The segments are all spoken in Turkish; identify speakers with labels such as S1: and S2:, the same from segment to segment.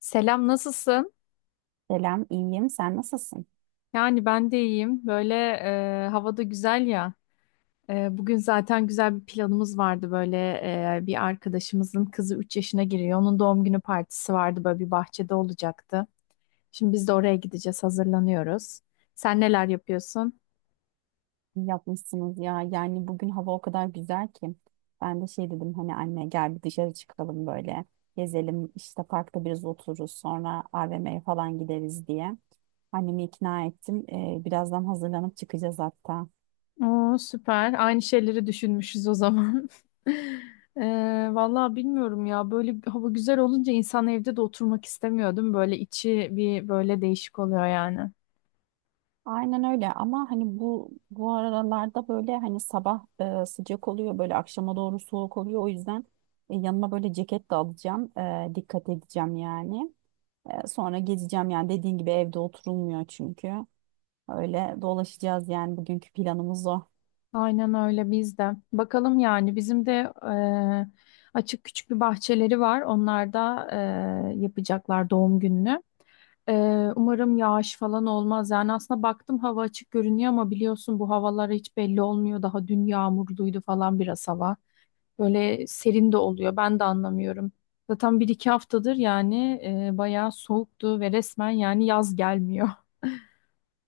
S1: Selam, nasılsın?
S2: Selam, iyiyim. Sen nasılsın?
S1: Yani ben de iyiyim. Böyle havada güzel ya. Bugün zaten güzel bir planımız vardı. Böyle bir arkadaşımızın kızı 3 yaşına giriyor. Onun doğum günü partisi vardı. Böyle bir bahçede olacaktı. Şimdi biz de oraya gideceğiz. Hazırlanıyoruz. Sen neler yapıyorsun?
S2: İyi yapmışsınız ya. Yani bugün hava o kadar güzel ki. Ben de şey dedim hani anne gel bir dışarı çıkalım böyle. Gezelim işte parkta biraz otururuz sonra AVM'ye falan gideriz diye. Annemi ikna ettim. Birazdan hazırlanıp çıkacağız hatta.
S1: Oo, süper. Aynı şeyleri düşünmüşüz o zaman. E, vallahi bilmiyorum ya. Böyle bir hava güzel olunca insan evde de oturmak istemiyordum. Böyle içi bir böyle değişik oluyor yani.
S2: Aynen öyle ama hani bu aralarda böyle hani sabah sıcak oluyor böyle akşama doğru soğuk oluyor. O yüzden yanıma böyle ceket de alacağım. Dikkat edeceğim yani. Sonra gezeceğim yani dediğin gibi evde oturulmuyor çünkü. Öyle dolaşacağız yani bugünkü planımız o.
S1: Aynen öyle biz de. Bakalım yani bizim de açık küçük bir bahçeleri var. Onlar da yapacaklar doğum gününü. E, umarım yağış falan olmaz. Yani aslında baktım hava açık görünüyor ama biliyorsun bu havalar hiç belli olmuyor. Daha dün yağmurluydu falan biraz hava. Böyle serin de oluyor. Ben de anlamıyorum. Zaten bir iki haftadır yani bayağı soğuktu ve resmen yani yaz gelmiyor.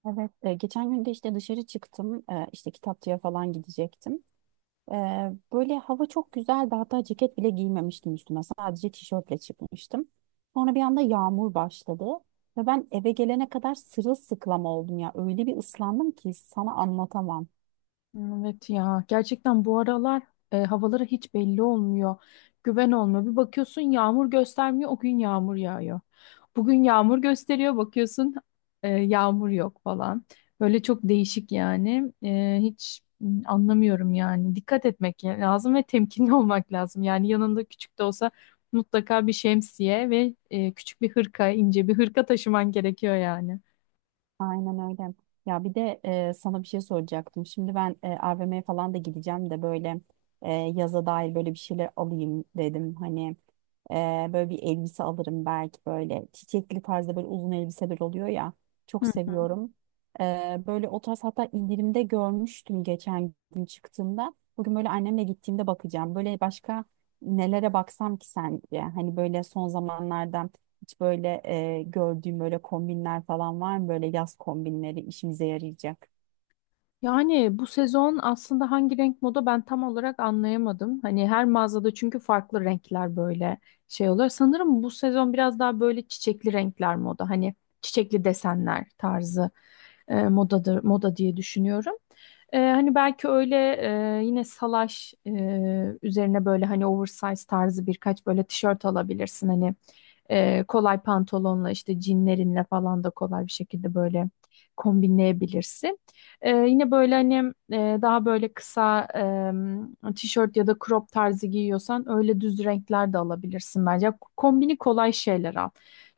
S2: Evet. Geçen gün de işte dışarı çıktım. İşte kitapçıya falan gidecektim. Böyle hava çok güzeldi. Hatta ceket bile giymemiştim üstüme. Sadece tişörtle çıkmıştım. Sonra bir anda yağmur başladı. Ve ben eve gelene kadar sırılsıklam oldum ya. Öyle bir ıslandım ki sana anlatamam.
S1: Evet ya gerçekten bu aralar havalara hiç belli olmuyor. Güven olmuyor. Bir bakıyorsun yağmur göstermiyor o gün yağmur yağıyor. Bugün yağmur gösteriyor bakıyorsun yağmur yok falan. Böyle çok değişik yani. Hiç anlamıyorum yani. Dikkat etmek lazım ve temkinli olmak lazım. Yani yanında küçük de olsa mutlaka bir şemsiye ve küçük bir hırka, ince bir hırka taşıman gerekiyor yani.
S2: Aynen öyle. Ya bir de sana bir şey soracaktım. Şimdi ben AVM'ye falan da gideceğim de böyle yaza dair böyle bir şeyler alayım dedim. Hani Ee, böyle bir elbise alırım belki böyle çiçekli tarzda böyle uzun elbiseler oluyor ya. Çok seviyorum. Böyle o tarz hatta indirimde görmüştüm geçen gün çıktığımda. Bugün böyle annemle gittiğimde bakacağım. Böyle başka nelere baksam ki sence? Hani böyle son zamanlardan hiç böyle gördüğüm böyle kombinler falan var mı? Böyle yaz kombinleri işimize yarayacak.
S1: Yani bu sezon aslında hangi renk moda ben tam olarak anlayamadım. Hani her mağazada çünkü farklı renkler böyle şey oluyor. Sanırım bu sezon biraz daha böyle çiçekli renkler moda. Hani çiçekli desenler tarzı moda diye düşünüyorum. Hani belki öyle yine salaş üzerine böyle hani oversize tarzı birkaç böyle tişört alabilirsin. Hani kolay pantolonla işte jeanlerinle falan da kolay bir şekilde böyle kombinleyebilirsin. Yine böyle hani daha böyle kısa tişört ya da crop tarzı giyiyorsan öyle düz renkler de alabilirsin bence. Kombini kolay şeyler al.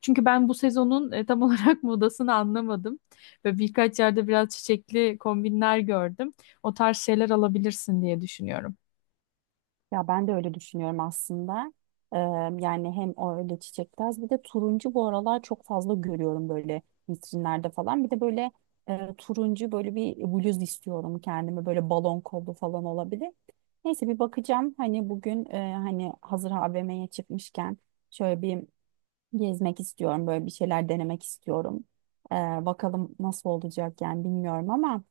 S1: Çünkü ben bu sezonun tam olarak modasını anlamadım. Ve birkaç yerde biraz çiçekli kombinler gördüm. O tarz şeyler alabilirsin diye düşünüyorum.
S2: Ya ben de öyle düşünüyorum aslında. Eee, Yani hem o öyle çiçektaş bir de turuncu bu aralar çok fazla görüyorum böyle vitrinlerde falan. Bir de böyle turuncu böyle bir bluz istiyorum kendime böyle balon kollu falan olabilir. Neyse bir bakacağım hani bugün hani hazır AVM'ye çıkmışken şöyle bir gezmek istiyorum böyle bir şeyler denemek istiyorum. Eee, Bakalım nasıl olacak yani bilmiyorum ama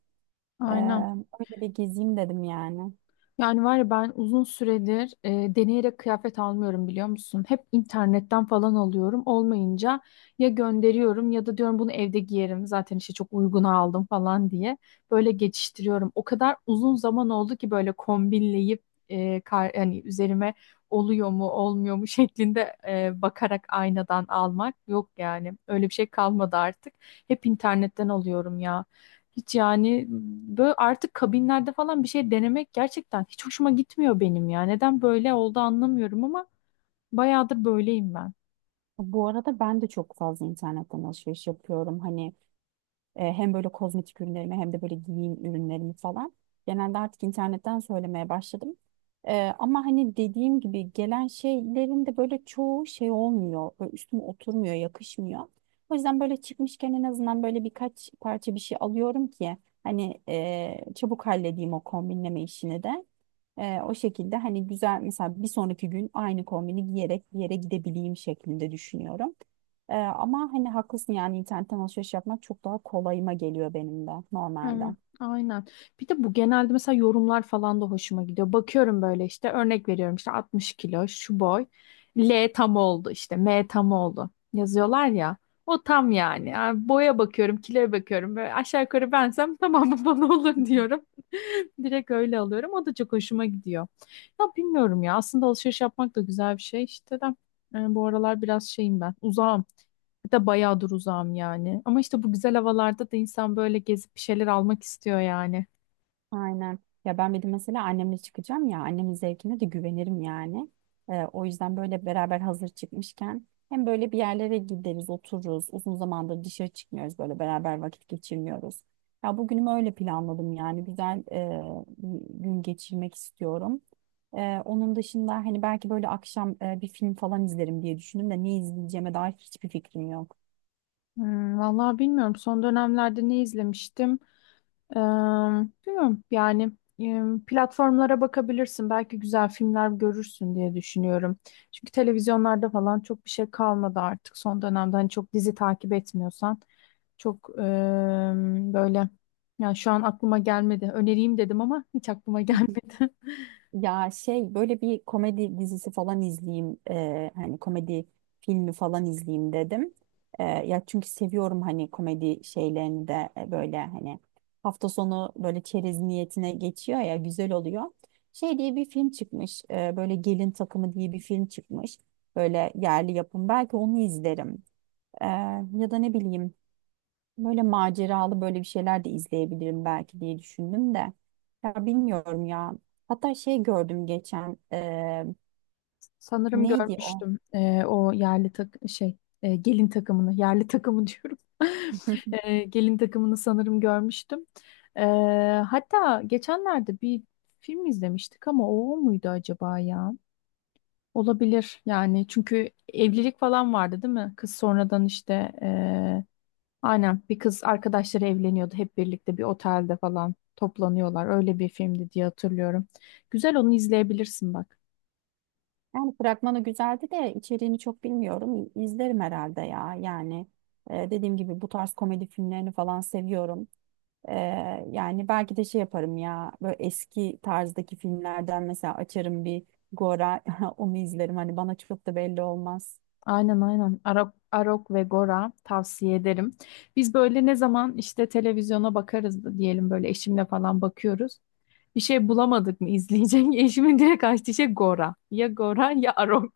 S2: eee
S1: Aynen.
S2: öyle bir gezeyim dedim yani.
S1: Yani var ya ben uzun süredir deneyerek kıyafet almıyorum biliyor musun? Hep internetten falan alıyorum. Olmayınca ya gönderiyorum ya da diyorum bunu evde giyerim. Zaten işte çok uyguna aldım falan diye. Böyle geçiştiriyorum. O kadar uzun zaman oldu ki böyle kombinleyip hani üzerime oluyor mu olmuyor mu şeklinde bakarak aynadan almak yok yani. Öyle bir şey kalmadı artık. Hep internetten alıyorum ya. Hiç yani böyle artık kabinlerde falan bir şey denemek gerçekten hiç hoşuma gitmiyor benim ya. Neden böyle oldu anlamıyorum ama bayağıdır böyleyim ben.
S2: Bu arada ben de çok fazla internetten alışveriş yapıyorum. Hani hem böyle kozmetik ürünlerimi hem de böyle giyim ürünlerimi falan. Genelde artık internetten söylemeye başladım. Ama hani dediğim gibi gelen şeylerin de böyle çoğu şey olmuyor. Böyle üstüme oturmuyor, yakışmıyor. O yüzden böyle çıkmışken en azından böyle birkaç parça bir şey alıyorum ki hani çabuk halledeyim o kombinleme işini de. O şekilde hani güzel mesela bir sonraki gün aynı kombini giyerek bir yere gidebileyim şeklinde düşünüyorum. Ama hani haklısın yani internetten alışveriş yapmak çok daha kolayıma geliyor benim de normalde.
S1: Evet,
S2: Hı
S1: aynen. Bir de bu genelde mesela yorumlar falan da hoşuma gidiyor. Bakıyorum böyle işte örnek veriyorum işte 60 kilo şu boy. L tam oldu işte M tam oldu yazıyorlar ya. O tam yani. Yani boya bakıyorum, kiloya bakıyorum. Böyle aşağı yukarı bensem tamam bu bana olur
S2: hı.
S1: diyorum. Direkt öyle alıyorum. O da çok hoşuma gidiyor. Ya bilmiyorum ya. Aslında alışveriş yapmak da güzel bir şey işte de. Bu aralar biraz şeyim ben. Uzağım. Bir de bayağıdır uzağım yani. Ama işte bu güzel havalarda da insan böyle gezip bir şeyler almak istiyor yani.
S2: Aynen. Ya ben bir de mesela annemle çıkacağım ya annemin zevkine de güvenirim yani. O yüzden böyle beraber hazır çıkmışken hem böyle bir yerlere gideriz, otururuz. Uzun zamandır dışarı çıkmıyoruz böyle beraber vakit geçirmiyoruz. Ya bugünümü öyle planladım yani güzel bir gün geçirmek istiyorum. Onun dışında hani belki böyle akşam bir film falan izlerim diye düşündüm de ne izleyeceğime dair hiçbir fikrim yok.
S1: Hmm, vallahi bilmiyorum. Son dönemlerde ne izlemiştim? Ee, bilmiyorum yani e, platformlara bakabilirsin. Belki güzel filmler görürsün diye düşünüyorum. Çünkü televizyonlarda falan çok bir şey kalmadı artık son dönemde. Hani çok dizi takip etmiyorsan çok böyle yani şu an aklıma gelmedi. Önereyim dedim ama hiç aklıma gelmedi.
S2: Ya şey böyle bir komedi dizisi falan izleyeyim hani komedi filmi falan izleyeyim dedim. Ya çünkü seviyorum hani komedi şeylerini de böyle hani hafta sonu böyle çerez niyetine geçiyor ya güzel oluyor. Şey diye bir film çıkmış böyle Gelin Takımı diye bir film çıkmış böyle yerli yapım belki onu izlerim. E, Ya da ne bileyim. Böyle maceralı böyle bir şeyler de izleyebilirim belki diye düşündüm de. Ya bilmiyorum ya. Hatta şey gördüm geçen.
S1: Sanırım
S2: Neydi o?
S1: görmüştüm o yerli gelin takımını yerli takımı diyorum. Gelin takımını sanırım görmüştüm. E, hatta geçenlerde bir film izlemiştik ama o muydu acaba ya? Olabilir yani çünkü evlilik falan vardı değil mi? Kız sonradan işte e, aynen bir kız arkadaşları evleniyordu hep birlikte bir otelde falan toplanıyorlar. Öyle bir filmdi diye hatırlıyorum. Güzel onu izleyebilirsin bak.
S2: Yani fragmanı güzeldi de içeriğini çok bilmiyorum. İzlerim herhalde ya. Yani dediğim gibi bu tarz komedi filmlerini falan seviyorum. Yani belki de şey yaparım ya. Böyle eski tarzdaki filmlerden mesela açarım bir Gora onu izlerim. Hani bana çok da belli olmaz.
S1: Aynen aynen. Arok ve Gora tavsiye ederim. Biz böyle ne zaman işte televizyona bakarız da diyelim böyle eşimle falan bakıyoruz. Bir şey bulamadık mı izleyecek? Eşimin direkt açtığı şey Gora. Ya Gora ya Arok.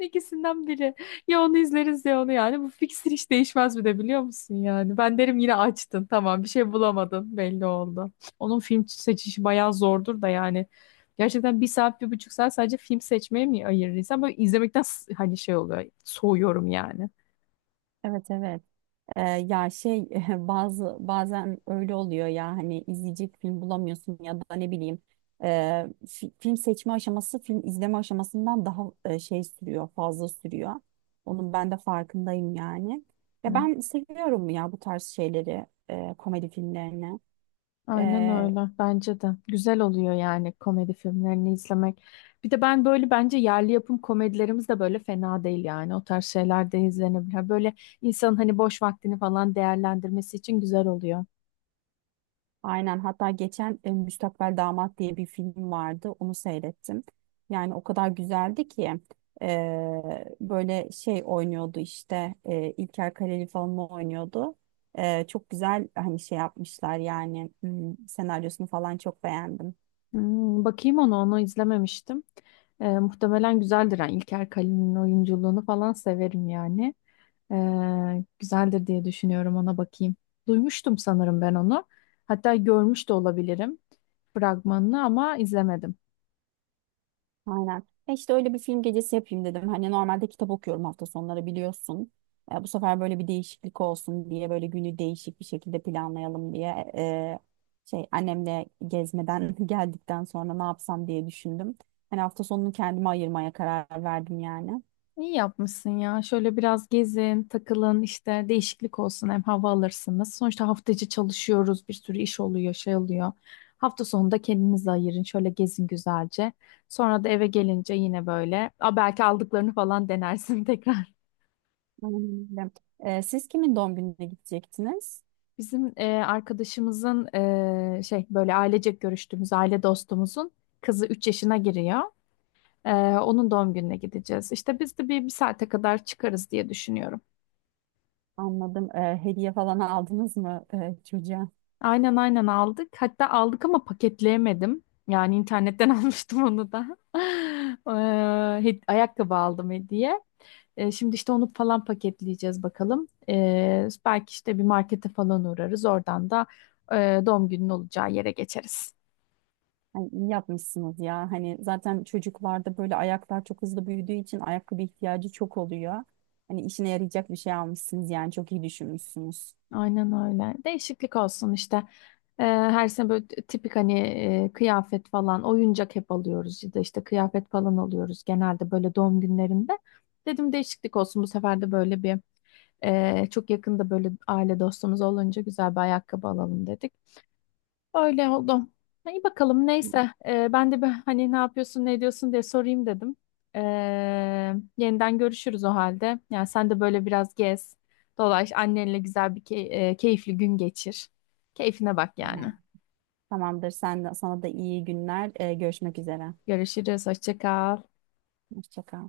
S1: İkisinden biri. Ya onu izleriz ya onu yani. Bu fiksir hiç değişmez bir de biliyor musun yani. Ben derim yine açtın tamam bir şey bulamadın belli oldu. Onun film seçişi bayağı zordur da yani. Gerçekten bir saat bir buçuk saat sadece film seçmeye mi ayırır insan? Böyle izlemekten hani şey oluyor soğuyorum yani.
S2: Evet, evet. Ya şey bazı bazen öyle oluyor ya hani izleyici film bulamıyorsun ya da ne bileyim e, film seçme aşaması film izleme aşamasından daha şey sürüyor fazla sürüyor. Onun ben de farkındayım yani. Ya ben seviyorum ya bu tarz şeyleri komedi filmlerini.
S1: Aynen öyle. Bence de. Güzel oluyor yani komedi filmlerini izlemek. Bir de ben böyle bence yerli yapım komedilerimiz de böyle fena değil yani. O tarz şeyler de izlenebilir. Böyle insanın hani boş vaktini falan değerlendirmesi için güzel oluyor.
S2: Aynen hatta geçen Müstakbel Damat diye bir film vardı onu seyrettim. Yani o kadar güzeldi ki e, böyle şey oynuyordu işte İlker Kaleli falan oynuyordu. Çok güzel hani şey yapmışlar yani hmm, senaryosunu falan çok beğendim.
S1: Hmm, bakayım onu izlememiştim. Muhtemelen güzeldir. Yani İlker Kalın'ın oyunculuğunu falan severim yani. Güzeldir diye düşünüyorum ona bakayım. Duymuştum sanırım ben onu. Hatta görmüş de olabilirim fragmanını ama izlemedim.
S2: Aynen. E işte öyle bir film gecesi yapayım dedim. Hani normalde kitap okuyorum hafta sonları biliyorsun. Bu sefer böyle bir değişiklik olsun diye böyle günü değişik bir şekilde planlayalım diye şey annemle gezmeden geldikten sonra ne yapsam diye düşündüm. Hani hafta sonunu kendime ayırmaya karar verdim yani.
S1: İyi yapmışsın ya. Şöyle biraz gezin, takılın, işte değişiklik olsun hem hava alırsınız. Sonuçta hafta içi çalışıyoruz, bir sürü iş oluyor, şey oluyor. Hafta sonunda kendinizi ayırın, şöyle gezin güzelce. Sonra da eve gelince yine böyle, belki aldıklarını falan denersin tekrar.
S2: Aynen öyle. Siz kimin doğum gününe gidecektiniz?
S1: Bizim arkadaşımızın şey böyle ailecek görüştüğümüz aile dostumuzun kızı 3 yaşına giriyor. E, onun doğum gününe gideceğiz. İşte biz de bir saate kadar çıkarız diye düşünüyorum.
S2: Anladım. Hediye falan aldınız mı çocuğa?
S1: Aynen aynen aldık. Hatta aldık ama paketleyemedim. Yani internetten almıştım onu da. Ee, ayakkabı aldım hediye. Şimdi işte onu falan paketleyeceğiz bakalım. Belki işte bir markete falan uğrarız. Oradan da doğum günün olacağı yere geçeriz.
S2: Ay, iyi yapmışsınız ya. Hani zaten çocuklarda böyle ayaklar çok hızlı büyüdüğü için ayakkabı ihtiyacı çok oluyor. Hani işine yarayacak bir şey almışsınız yani çok iyi düşünmüşsünüz.
S1: Aynen öyle. Değişiklik olsun işte. Her sene böyle tipik hani kıyafet falan, oyuncak hep alıyoruz. Ya da işte kıyafet falan alıyoruz genelde böyle doğum günlerinde. Dedim değişiklik olsun bu sefer de böyle bir... Çok yakında böyle aile dostumuz olunca güzel bir ayakkabı alalım dedik. Öyle oldu. İyi bakalım neyse. Ben de bir hani ne yapıyorsun ne ediyorsun diye sorayım dedim. Ee, yeniden görüşürüz o halde. Yani sen de böyle biraz gez, dolaş, annenle güzel bir keyifli gün geçir. Keyfine bak yani.
S2: Tamam. Tamamdır. Sen de, sana da iyi günler. Görüşmek üzere.
S1: Görüşürüz, hoşça kal.
S2: Hoşça kal.